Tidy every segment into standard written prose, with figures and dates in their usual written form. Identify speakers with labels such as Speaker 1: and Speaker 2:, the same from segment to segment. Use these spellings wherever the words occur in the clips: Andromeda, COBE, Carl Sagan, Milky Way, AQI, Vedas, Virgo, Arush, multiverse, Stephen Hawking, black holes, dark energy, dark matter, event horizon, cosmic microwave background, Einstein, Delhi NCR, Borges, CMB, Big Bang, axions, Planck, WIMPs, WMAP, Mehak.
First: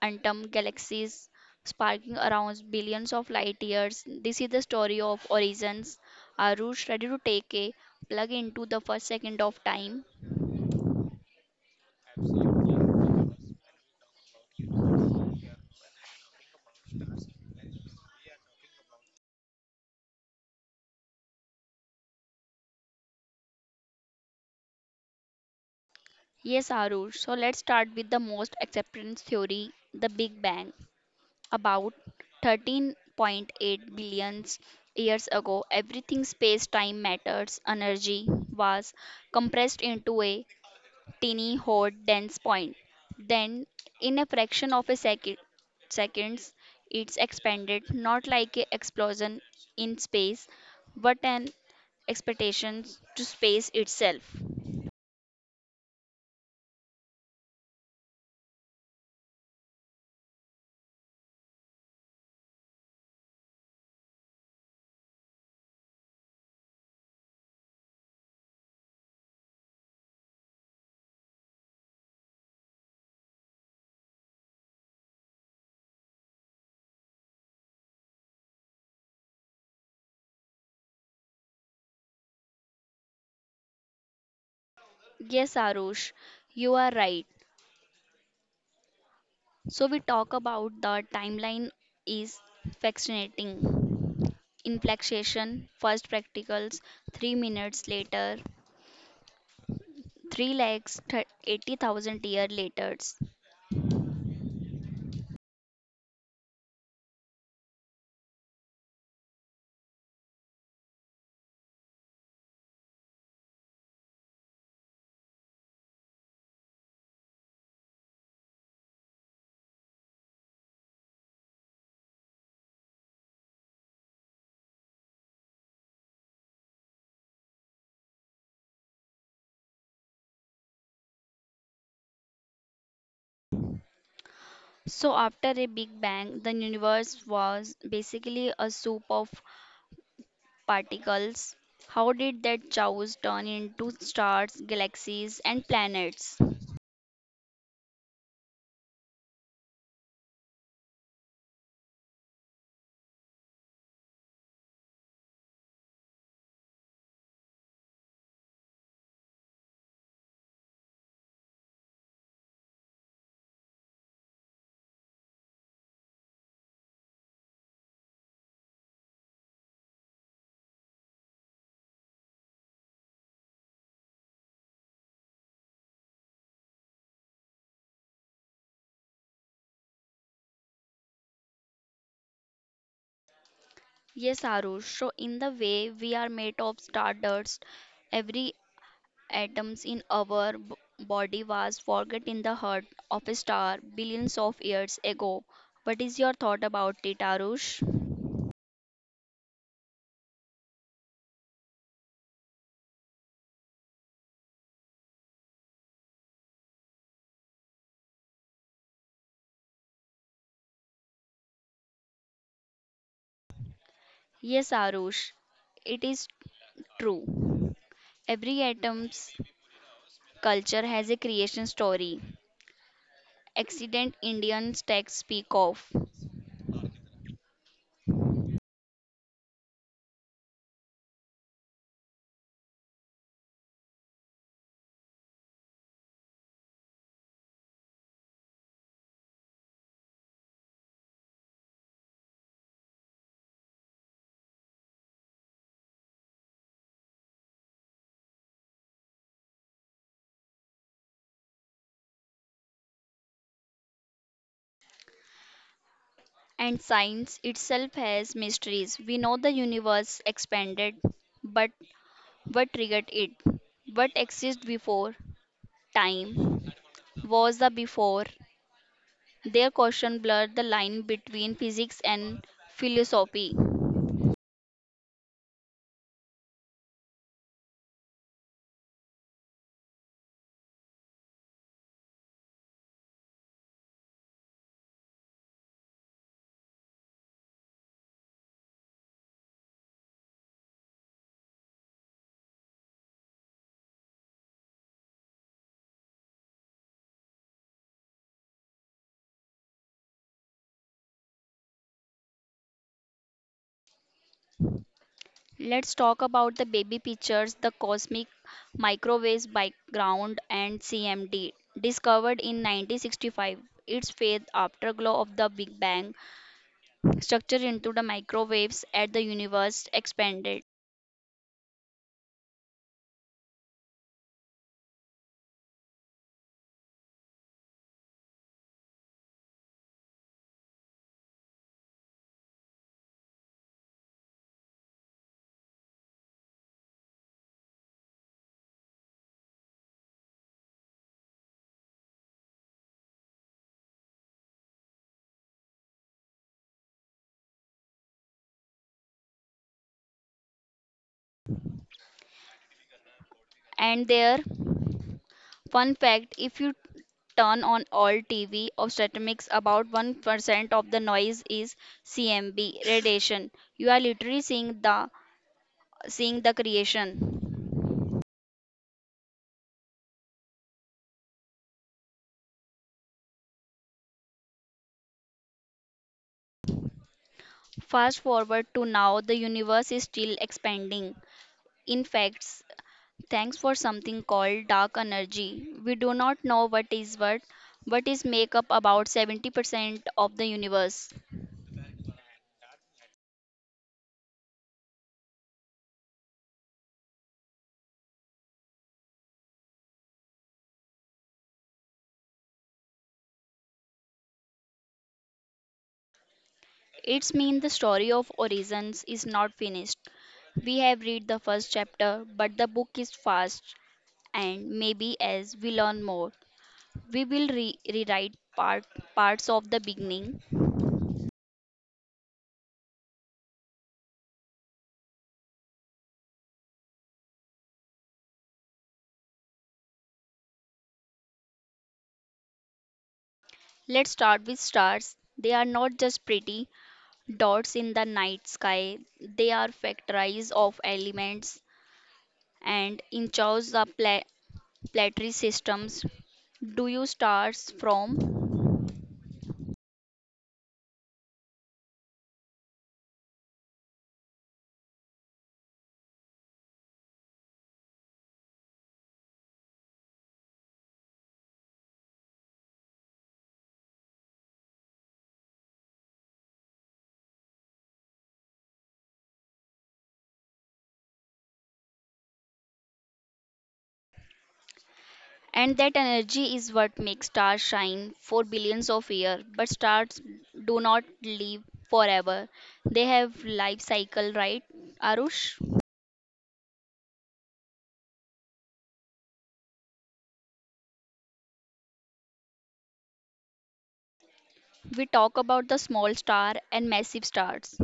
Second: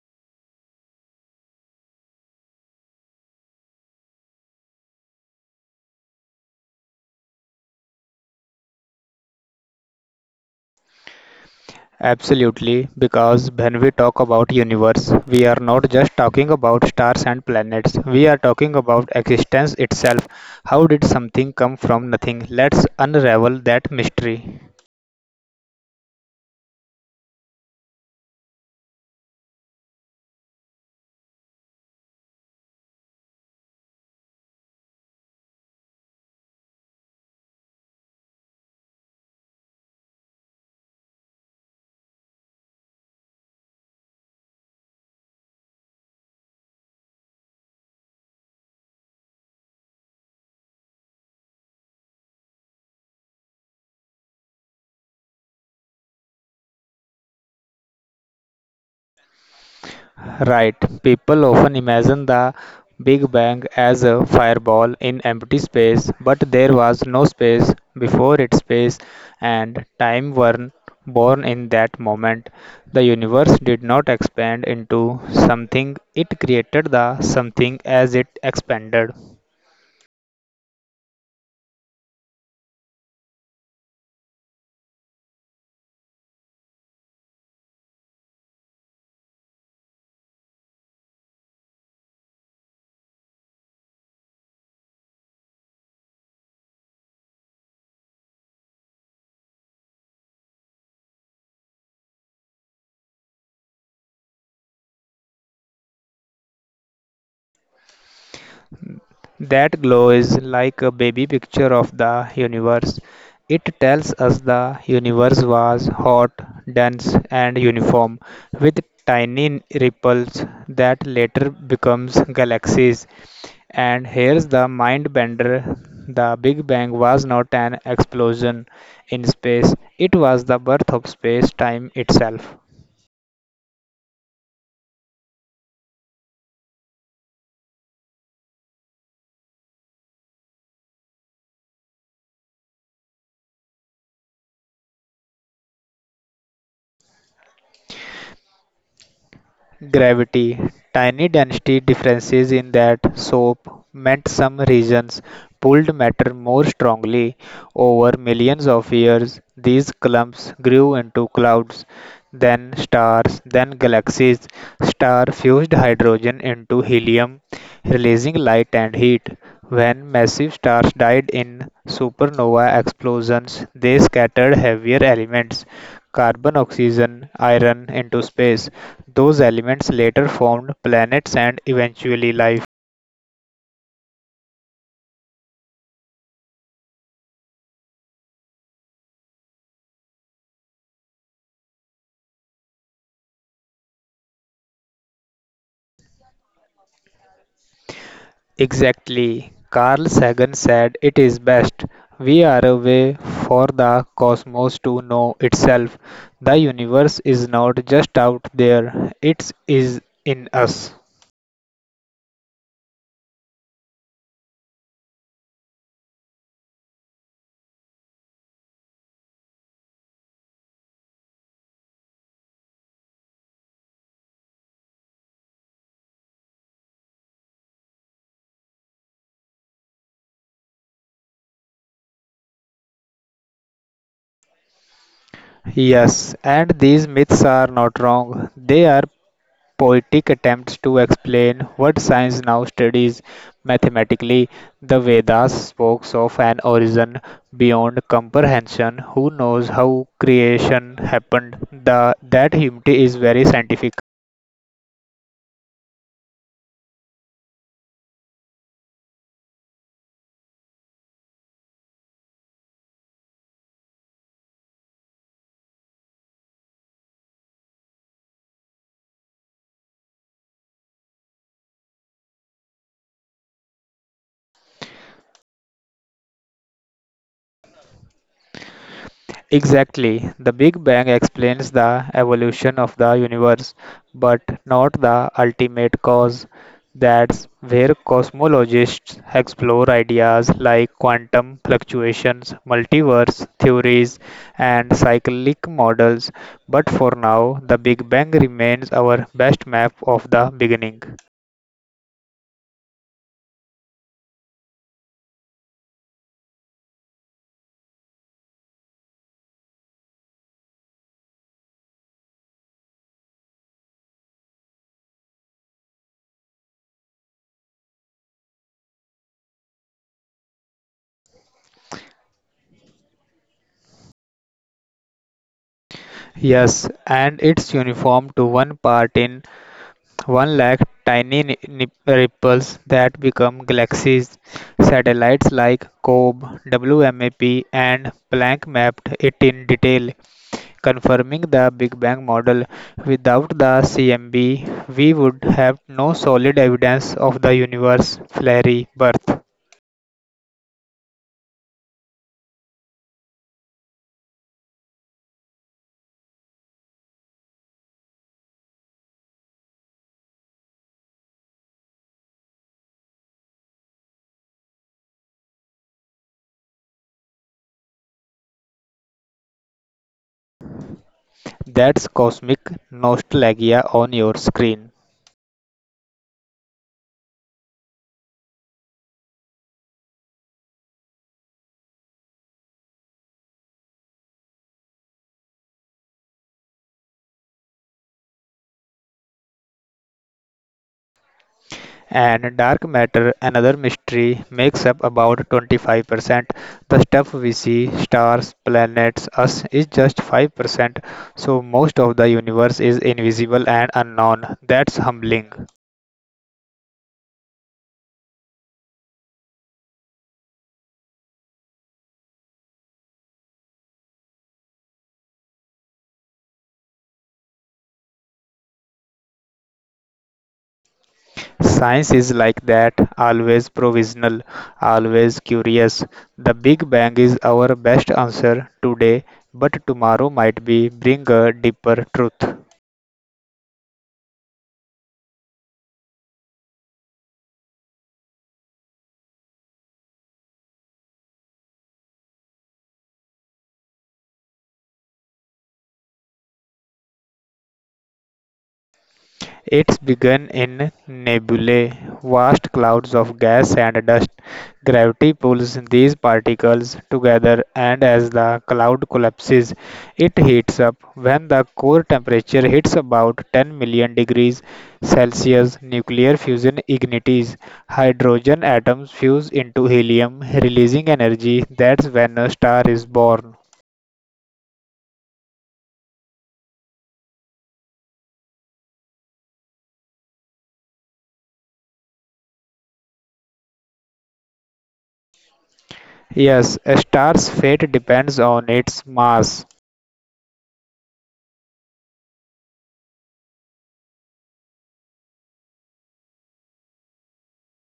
Speaker 1: atom galaxies sparking around billions of light years. This is the story of origins. Arush, ready to take a plug into the first second of time?
Speaker 2: Absolutely, because when we talk about universe, we are not just talking about stars and planets. We are talking about existence itself. How did something come from nothing? Let's unravel that mystery.
Speaker 1: Yes, Arush. So let's start with the most acceptance theory, the Big Bang. About 13.8 billion years ago, everything space time matters, energy was compressed into a teeny, hot, dense point. Then, in a fraction of a second, seconds, it's expanded, not like an explosion in space, but an expectations to space itself.
Speaker 2: Right, people often imagine the Big Bang as a fireball in empty space, but there was no space before it. Space and time were born in that moment. The universe did not expand into something, it created the something as it expanded.
Speaker 1: Yes, Arush, you are right. So we talk about the timeline is fascinating. Inflection, first practicals, 3 minutes later, 80,000 year later.
Speaker 2: That glow is like a baby picture of the universe. It tells us the universe was hot, dense, and uniform, with tiny ripples that later becomes galaxies. And here's the mind bender. The Big Bang was not an explosion in space, it was the birth of space time itself.
Speaker 1: So after a big bang, the universe was basically a soup of particles. How did that chaos turn into stars, galaxies, and planets?
Speaker 2: Gravity. Tiny density differences in that soap meant some regions pulled matter more strongly. Over millions of years, these clumps grew into clouds, then stars, then galaxies. Star fused hydrogen into helium, releasing light and heat. When massive stars died in supernova explosions, they scattered heavier elements, carbon, oxygen, iron into space. Those elements later formed planets and eventually life.
Speaker 1: Yes, Arush. So in the way we are made of stardust, every atoms in our body was forgotten in the heart of a star billions of years ago. What is your thought about it, Arush?
Speaker 2: Exactly. Carl Sagan said it is best. We are a way for the cosmos to know itself. The universe is not just out there, it is in us.
Speaker 1: Yes, Arush, it is true. Every atom's culture has a creation story. Accident Indian texts speak of.
Speaker 2: Yes, and these myths are not wrong. They are poetic attempts to explain what science now studies mathematically. The Vedas spoke of an origin beyond comprehension. Who knows how creation happened? That humility is very scientific.
Speaker 1: And science itself has mysteries. We know the universe expanded, but what triggered it? What existed before time? Was the before their question blurred the line between physics and philosophy.
Speaker 2: Exactly. The Big Bang explains the evolution of the universe, but not the ultimate cause. That's where cosmologists explore ideas like quantum fluctuations, multiverse theories, and cyclic models. But for now, the Big Bang remains our best map of the beginning.
Speaker 1: Let's talk about the baby pictures, the cosmic microwave background, and CMD. Discovered in 1965, its faith afterglow of the Big Bang structure into the microwaves at the universe expanded.
Speaker 2: Yes, and it's uniform to one part in One lakh tiny ripples that become galaxies. Satellites like COBE, WMAP, and Planck mapped it in detail, confirming the Big Bang model. Without the CMB, we would have no solid evidence of the universe's fiery birth.
Speaker 1: And there, fun fact, if you turn on all TV of statistics, about 1% of the noise is CMB radiation. You are literally seeing the creation.
Speaker 2: That's cosmic nostalgia on your screen.
Speaker 1: Fast forward to now, the universe is still expanding. In fact, thanks for something called dark energy. We do not know what is what, but is make up about 70% of the universe.
Speaker 2: And dark matter, another mystery, makes up about 25%. The stuff we see, stars, planets, us, is just 5%. So most of the universe is invisible and unknown. That's humbling.
Speaker 1: It's mean the story of Origins is not finished. We have read the first chapter, but the book is fast, and maybe as we learn more, we will rewrite parts of the beginning.
Speaker 2: Science is like that, always provisional, always curious. The Big Bang is our best answer today, but tomorrow might be bring a deeper truth.
Speaker 1: Let's start with stars. They are not just pretty dots in the night sky. They are factories of elements and in charge the planetary systems. Do you stars from?
Speaker 2: Its begun in nebulae, vast clouds of gas and dust. Gravity pulls these particles together and as the cloud collapses, it heats up. When the core temperature hits about 10 million degrees Celsius, nuclear fusion ignites. Hydrogen atoms fuse into helium, releasing energy. That's when a star is born.
Speaker 1: And that energy is what makes stars shine for billions of years. But stars do not live forever. They have life cycle, right? Arush,
Speaker 2: Yes, a star's fate depends on its mass.
Speaker 1: we talk about the small star and massive stars.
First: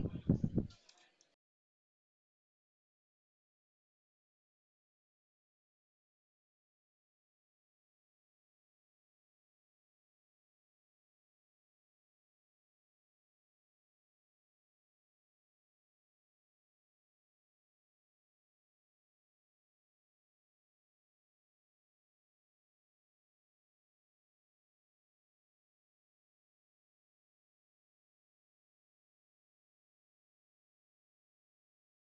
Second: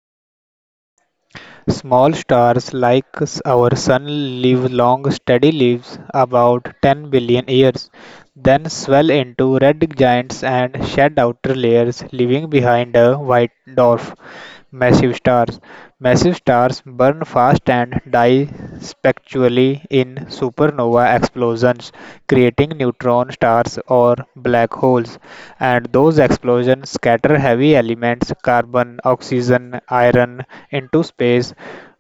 Speaker 2: Small stars like our Sun live long, steady lives, about 10 billion years, then swell into red giants and shed outer layers, leaving behind a white dwarf. Massive stars. Massive stars burn fast and die spectrally in supernova explosions, creating neutron stars or black holes. And those explosions scatter heavy elements, carbon, oxygen, iron, into space.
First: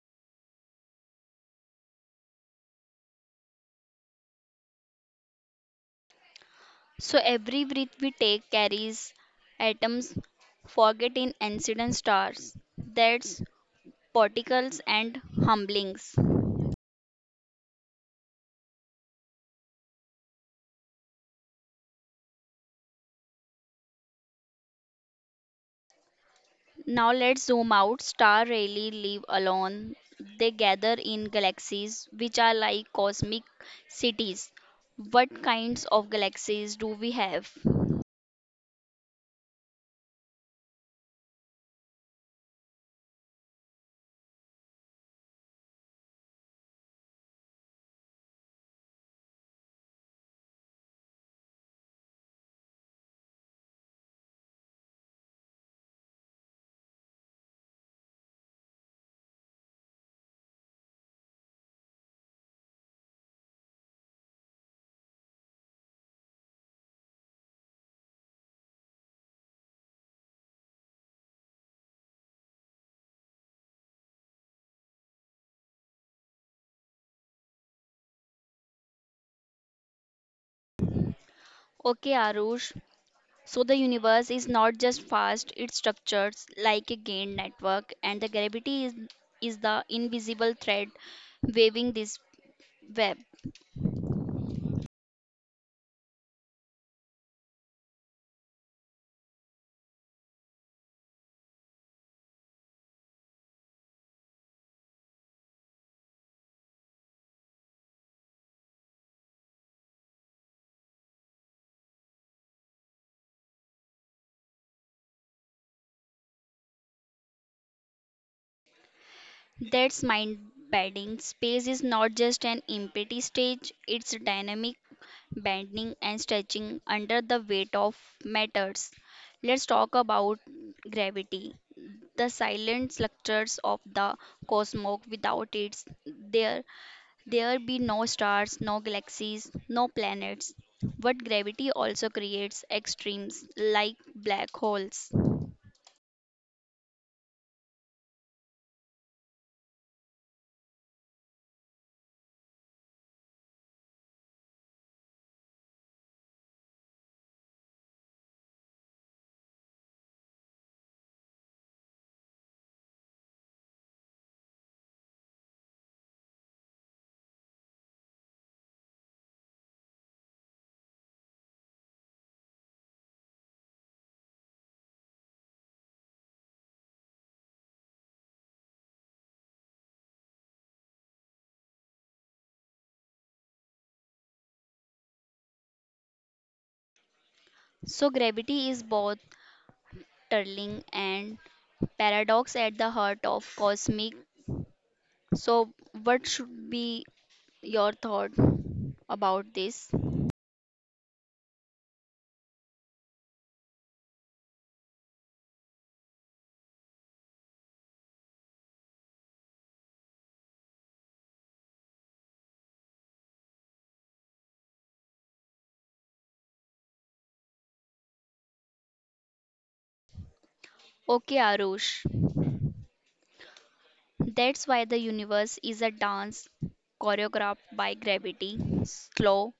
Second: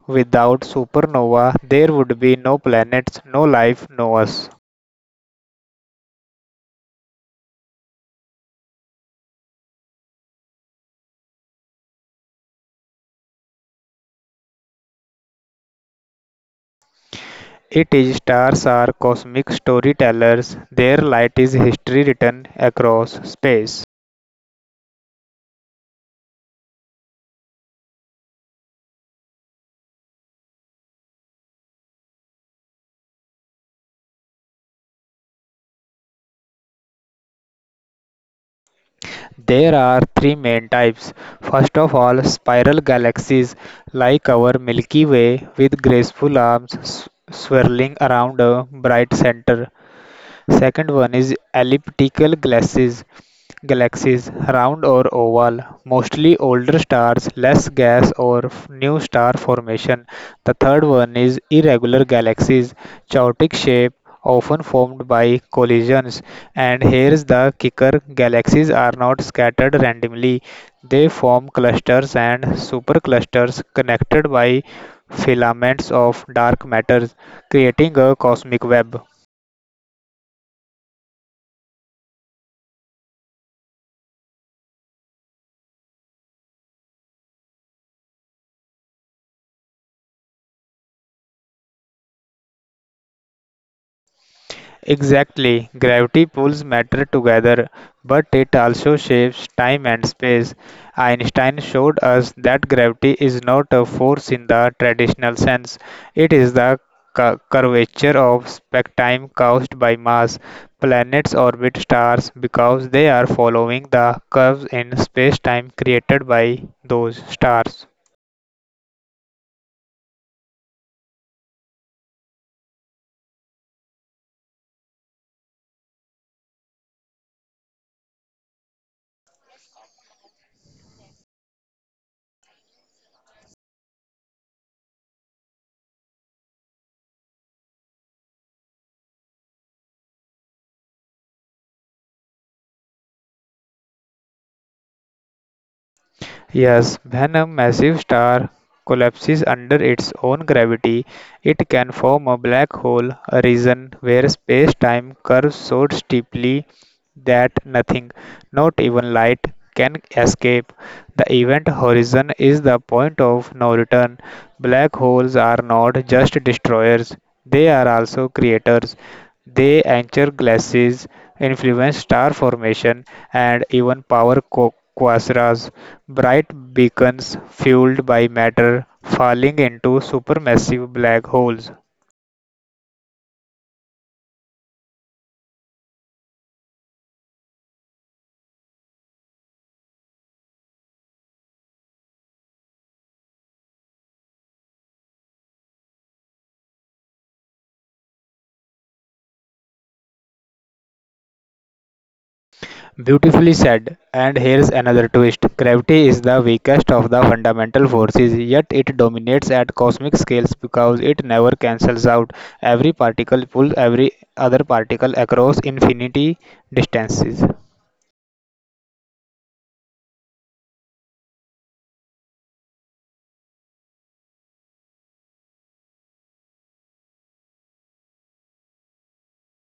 Speaker 2: Without supernova, there would be no planets, no life, no us.
Speaker 1: So every breath we take carries atoms. Forget in incident stars. That's particles and humblings.
Speaker 2: It is stars are cosmic storytellers. Their light is history written across space.
Speaker 1: Now let's zoom out. Stars rarely live alone. They gather in galaxies, which are like cosmic cities. What kinds of galaxies do we have?
Speaker 2: There are three main types. First of all, spiral galaxies like our Milky Way with graceful arms swirling around a bright center. Second one is galaxies, round or oval, mostly older stars, less gas or new star formation. The third one is irregular galaxies, chaotic shape, often formed by collisions. And here's the kicker galaxies are not scattered randomly, they form clusters and superclusters connected by filaments of dark matter, creating a cosmic web.
Speaker 1: Okay, Arush. So the universe is not just vast; it's structured like a gained network, and the gravity is the invisible thread waving this web.
Speaker 2: Exactly, gravity pulls matter together, but it also shapes time and space. Einstein showed us that gravity is not a force in the traditional sense, it is the curvature of spectrum caused by mass. Planets orbit stars because they are following the curves in space time created by those stars.
Speaker 1: That's mind bending. Space is not just an empty stage; it's dynamic, bending and stretching under the weight of matters. Let's talk about gravity, the silent structures of the cosmos. Without it, there there be no stars, no galaxies, no planets. But gravity also creates extremes like black holes.
Speaker 2: Yes, when a massive star collapses under its own gravity, it can form a black hole, a region where space-time curves so steeply that nothing, not even light, can escape. The event horizon is the point of no return. Black holes are not just destroyers, they are also creators. They anchor glasses, influence star formation, and even power quasars, bright beacons fueled by matter falling into supermassive black holes.
Speaker 1: So gravity is both turling and paradox at the heart of cosmic. So what should be your thought about this?
Speaker 2: Beautifully said. And here's another twist gravity is the weakest of the fundamental forces, yet it dominates at cosmic scales because it never cancels out. Every particle pulls every other particle across infinity distances.
Speaker 1: Okay, Arush. That's why the universe is a dance choreographed by gravity, slow,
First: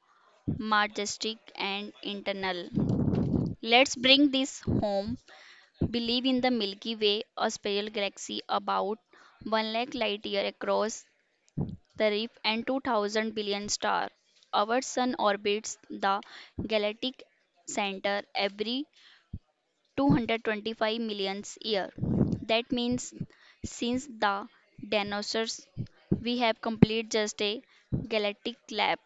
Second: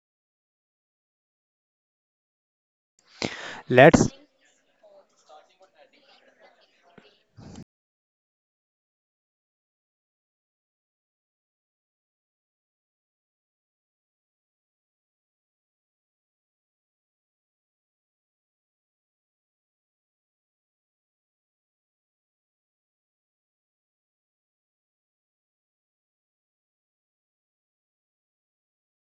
Speaker 1: majestic, and internal. Let's
Speaker 2: Let's
Speaker 1: bring this home. Believe in the Milky Way, a spiral galaxy about 1 lakh light year across the reef and 2000 billion stars. Our sun orbits the galactic center every 225 million years. That means since the dinosaurs, we have complete just a galactic lap.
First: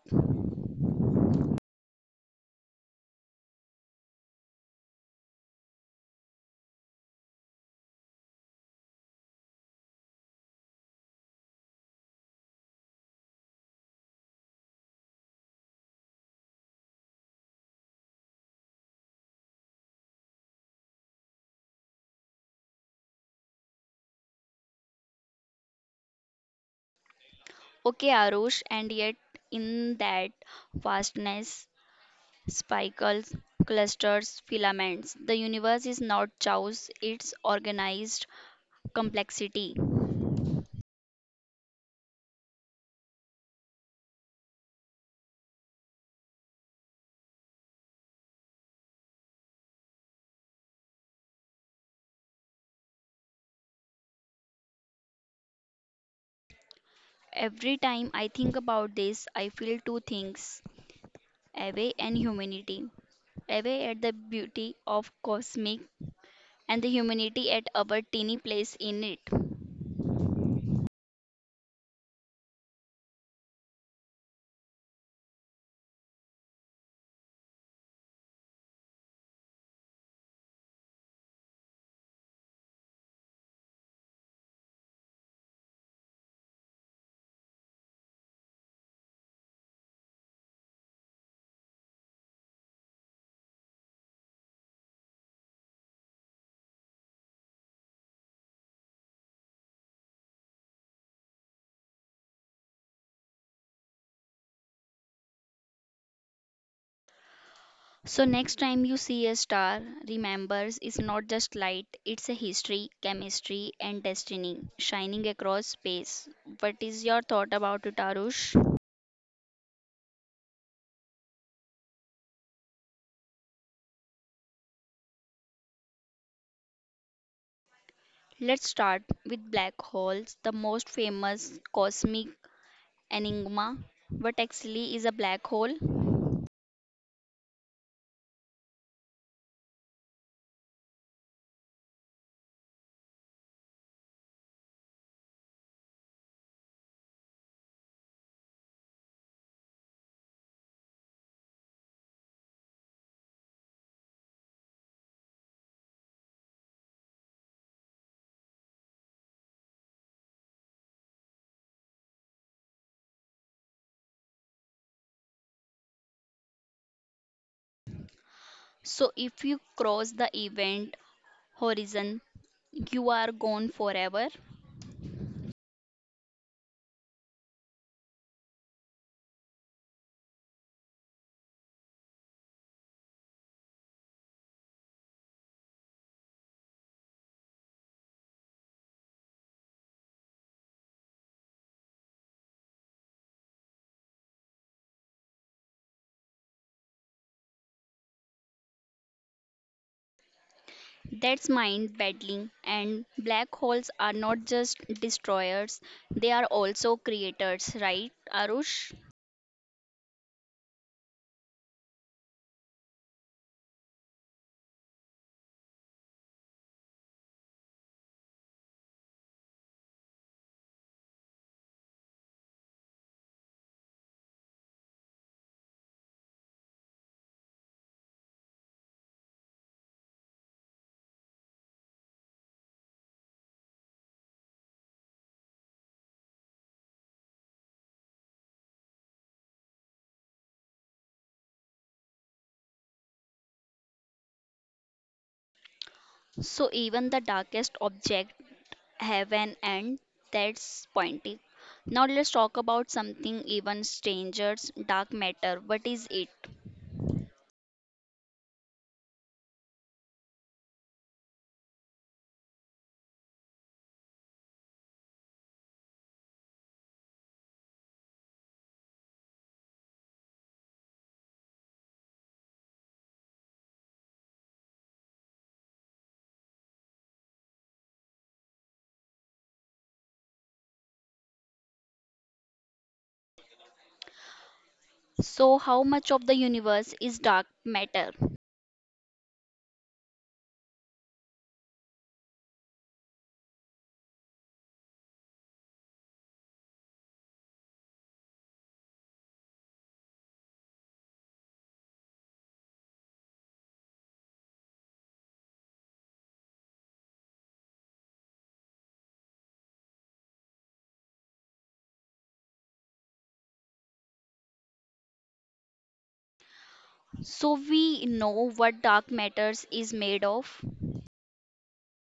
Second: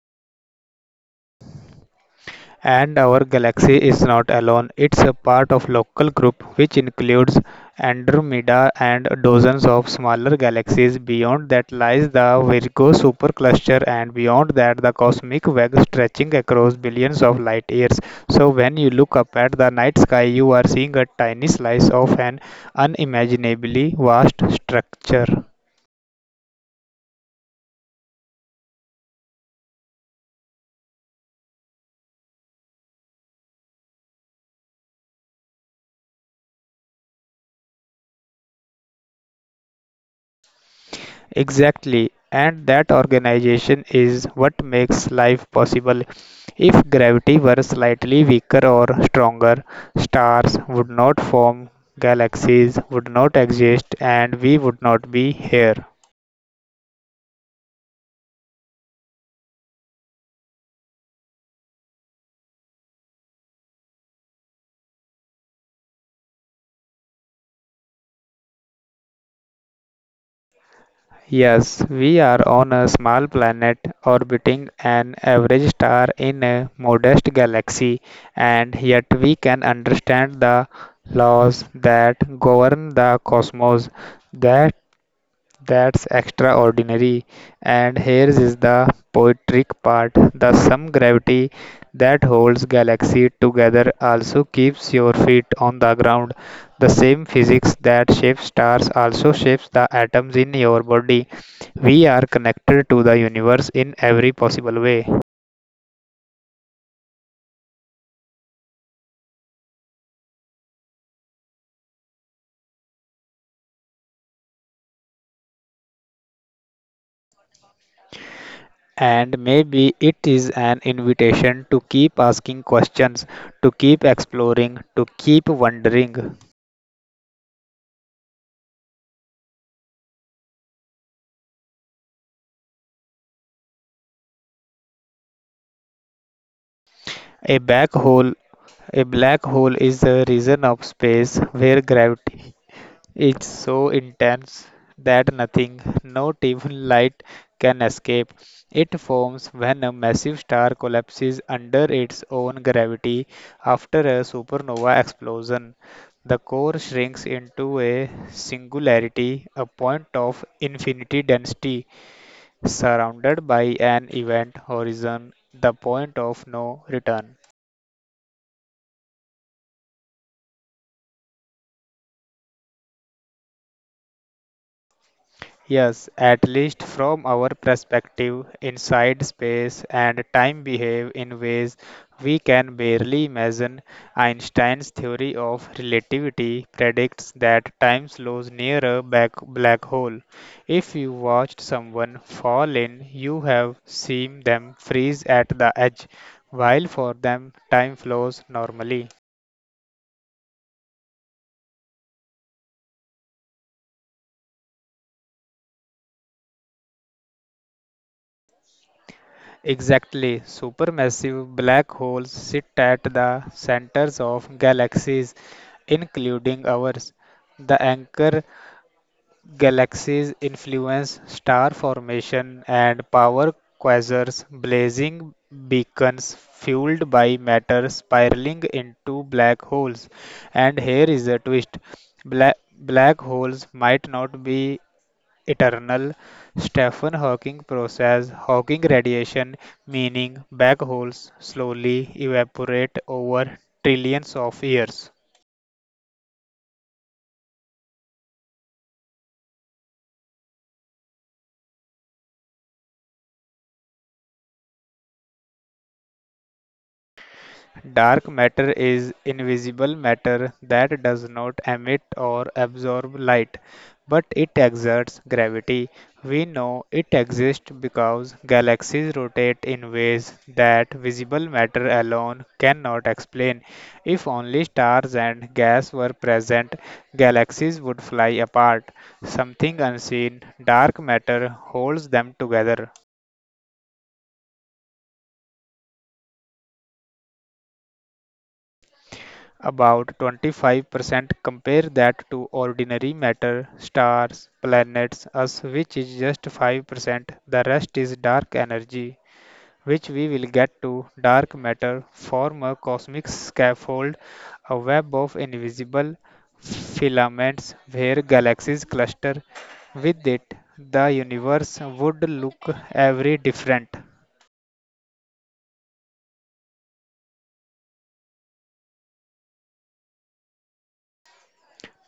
Speaker 2: And our galaxy is not alone, it's a part of local group which includes Andromeda and dozens of smaller galaxies. Beyond that lies the Virgo supercluster, and beyond that, the cosmic web stretching across billions of light years. So, when you look up at the night sky, you are seeing a tiny slice of an unimaginably vast structure.
Speaker 1: Okay, Arush, and yet in that vastness, spikes, clusters, filaments, the universe is not chaos, it's organized complexity.
Speaker 2: Exactly, and that organization is what makes life possible. If gravity were slightly weaker or stronger, stars would not form, galaxies would not exist, and we would not be here.
Speaker 1: Every time I think about this, I feel two things away and humanity. Away at the beauty of cosmic and the humanity at our teeny place in it.
Speaker 2: Yes, we are on a small planet orbiting an average star in a modest galaxy, and yet we can understand the laws that govern the cosmos. That That's extraordinary. And here is the poetic part. The sum gravity that holds galaxy together also keeps your feet on the ground. The same physics that shapes stars also shapes the atoms in your body. We are connected to the universe in every possible way.
Speaker 1: So, next time you see a star, remember it's not just light, it's a history, chemistry, and destiny shining across space. What is your thought about it, Arush?
Speaker 2: And maybe it is an invitation to keep asking questions, to keep exploring, to keep wondering.
Speaker 1: Let's start with black holes, the most famous cosmic enigma. What actually is a black hole?
Speaker 2: A black hole A black hole is a region of space where gravity is so intense that nothing, not even light, can escape. It forms when a massive star collapses under its own gravity after a supernova explosion. The core shrinks into a singularity, a point of infinity density, surrounded by an event horizon, the point of no return.
Speaker 1: So, if you cross the event horizon, you are gone forever.
Speaker 2: Yes, at least from our perspective, inside space and time behave in ways we can barely imagine. Einstein's theory of relativity predicts that time slows near a back black hole. If you watched someone fall in, you have seen them freeze at the edge, while for them time flows normally.
Speaker 1: That's mind battling, and black holes are not just destroyers, they are also creators, right, Arush?
Speaker 2: Exactly. Supermassive black holes sit at the centers of galaxies, including ours. The anchor galaxies influence star formation and power quasars, blazing beacons fueled by matter spiraling into black holes. And here is a twist. Black holes might not be eternal Stephen Hawking process. Hawking radiation, meaning black holes, slowly evaporate over trillions of years.
Speaker 1: So even the darkest object have an end. That's pointing. Now let's talk about something even stranger, dark matter. What is it?
Speaker 2: Dark matter is invisible matter that does not emit or absorb light, but it exerts gravity. We know it exists because galaxies rotate in ways that visible matter alone cannot explain. If only stars and gas were present, galaxies would fly apart. Something unseen, dark matter holds them together.
Speaker 1: So how much of the universe is dark matter?
Speaker 2: About 25%. Compare that to ordinary matter, stars, planets, us, which is just 5%. The rest is dark energy, which we will get to. Dark matter form a cosmic scaffold, a web of invisible filaments where galaxies cluster. With it, the universe would look every different.
Speaker 1: So we know what dark matters is made of?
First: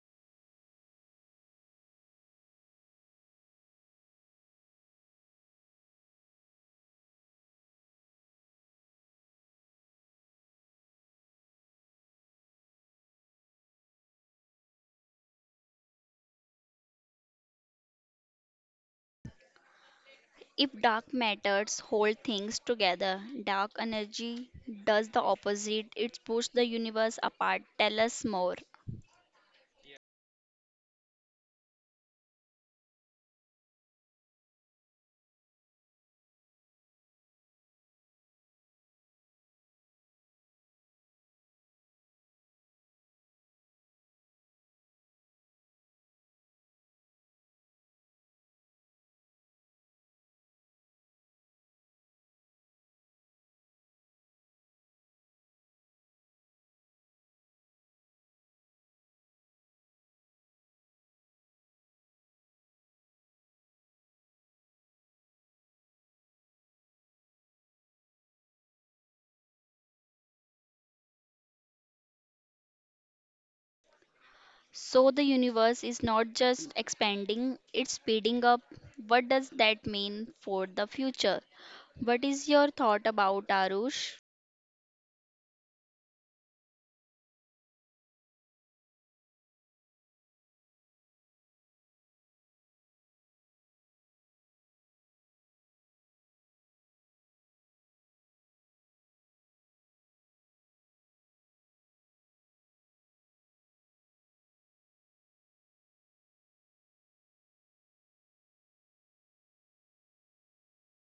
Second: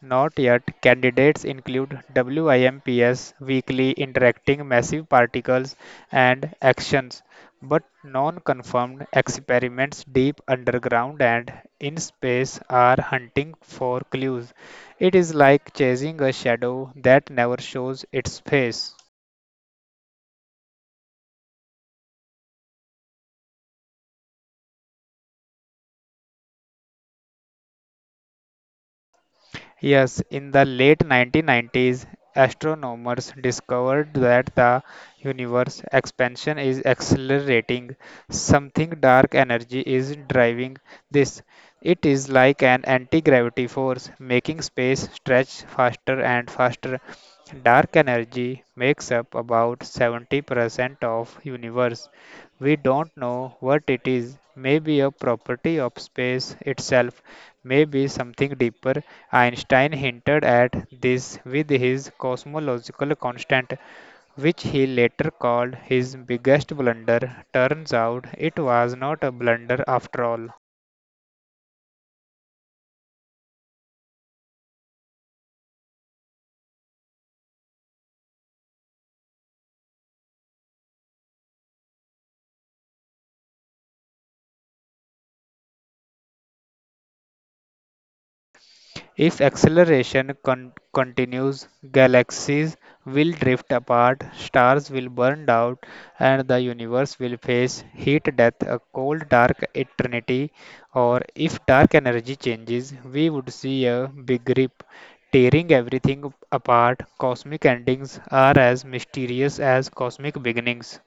Speaker 2: Not yet. Candidates include WIMPs, weakly interacting massive particles, and actions, but non confirmed experiments deep underground and in space are hunting for clues. It is like chasing a shadow that never shows its face.
Speaker 1: If dark matters hold things together, dark energy does the opposite. It pushes the universe apart. Tell us more.
Speaker 2: Yes, in the late 1990s, astronomers discovered that the universe expansion is accelerating. Something dark energy is driving this. It is like an anti-gravity force, making space stretch faster and faster. Dark energy makes up about 70% of universe. We don't know what it is. Maybe a property of space itself, maybe something deeper, Einstein hinted at this with his cosmological constant, which he later called his biggest blunder. Turns out it was not a blunder after all.
Speaker 1: So the universe is not just expanding, it's speeding up. What does that mean for the future? What is your thought about Arush?
Speaker 2: If continues, galaxies will drift apart, stars will burn out, and the universe will face heat death, a cold dark eternity. Or if dark energy changes, we would see a big rip, tearing everything apart. Cosmic endings are as mysterious as cosmic beginnings.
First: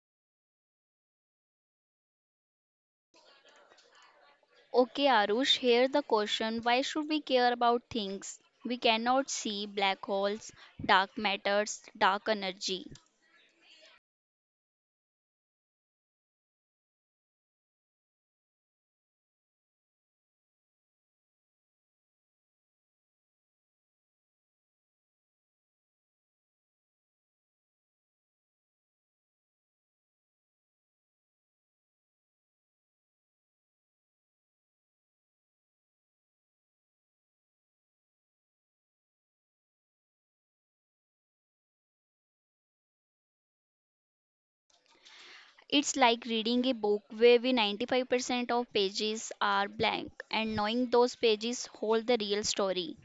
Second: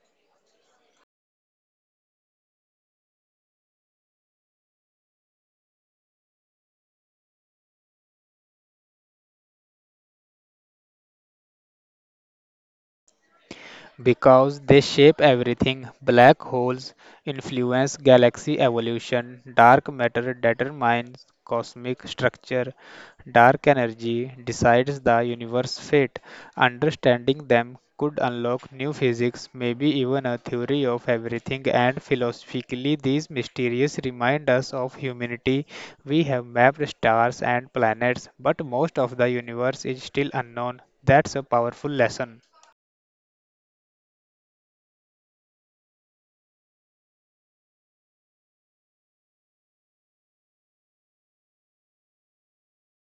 Speaker 1: Okay, Arush, here the question, why should we care about things? We cannot see black holes, dark matters, dark energy.
Speaker 2: Because they shape everything. Black holes influence galaxy evolution, dark matter determines cosmic structure, dark energy decides the universe's fate. Understanding them could unlock new physics, maybe even a theory of everything, and philosophically, these mysteries remind us of humanity. We have mapped stars and planets, but most of the universe is still unknown. That's a powerful lesson.
Speaker 1: It's like reading a book where we 95% of pages are blank and knowing those pages hold the real story.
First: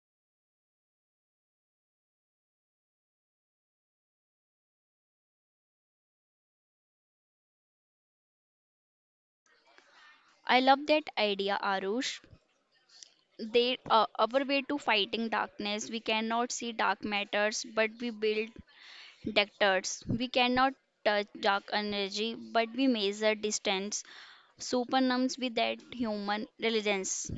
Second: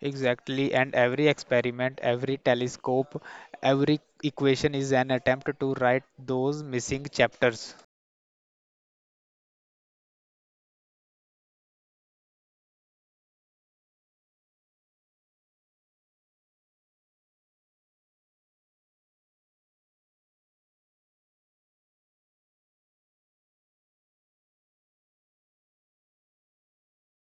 Speaker 2: Exactly, and every experiment, every telescope, every equation is an attempt to write those missing chapters.
Speaker 1: I love that idea, Arush. They our way to fighting darkness. We cannot see dark matters, but we build detectors. We cannot touch dark energy, but we measure distance. Supernums with that human diligence.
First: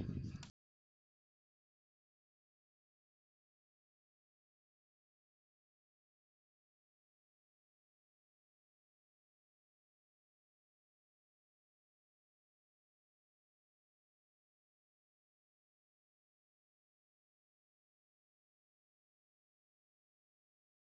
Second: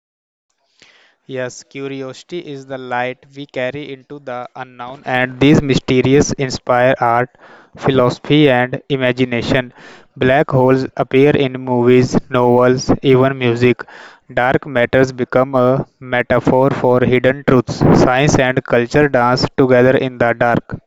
Speaker 2: Yes, curiosity is the light we carry into the unknown, and these mysteries inspire art, philosophy, and imagination. Black holes appear in movies, novels, even music. Dark matters become a metaphor for hidden truths. Science and culture dance together in the dark.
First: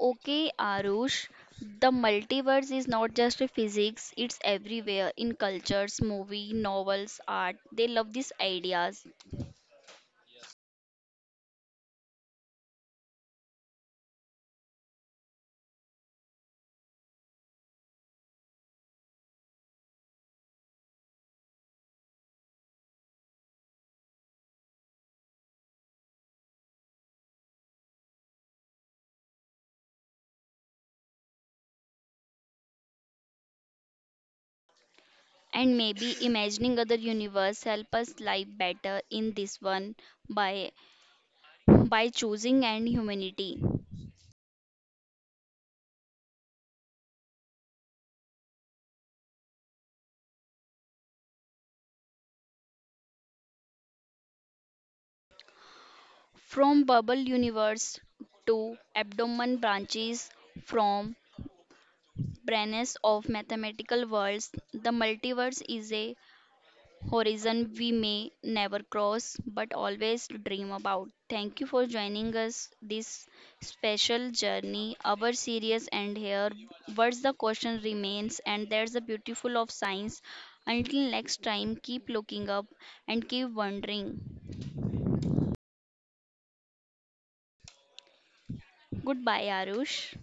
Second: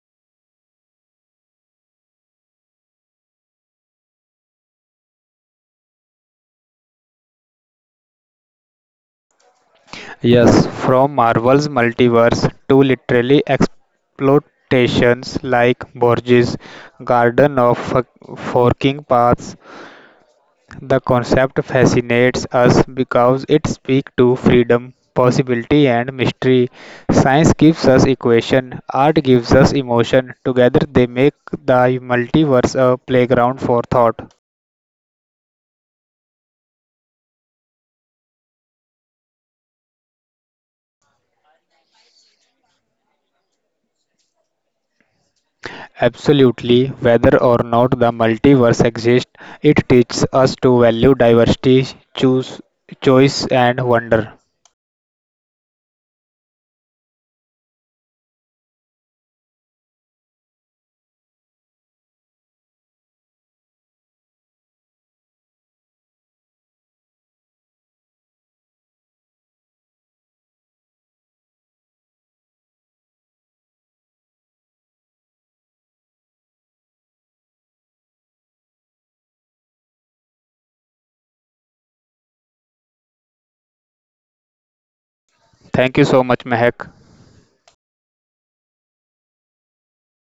Speaker 1: Okay, Arush, the multiverse is not just a physics, it's everywhere in cultures, movie, novels, art. They love these ideas.
Speaker 2: Yes, from Marvel's multiverse to literally exploitations like Borges' Garden of Forking Paths, the concept fascinates us because it speaks to freedom, possibility, and mystery. Science gives us equation, art gives us emotion. Together, they make the multiverse a playground for thought.
Speaker 1: And maybe imagining other universe help us live better in this one by by choosing and humanity.
Speaker 2: Absolutely, whether or not the multiverse exists, it teaches us to value diversity, choose choice and wonder.
Speaker 1: From bubble universe to abdomen branches from branes of mathematical worlds, the multiverse is a horizon we may never cross but always dream about. Thank you for joining us this special journey. Our series end here. What's the question remains and there's the beautiful of science. Until next time keep looking up and keep wondering.
Speaker 2: Thank you so much, Mehak.
Speaker 1: Goodbye, Arush.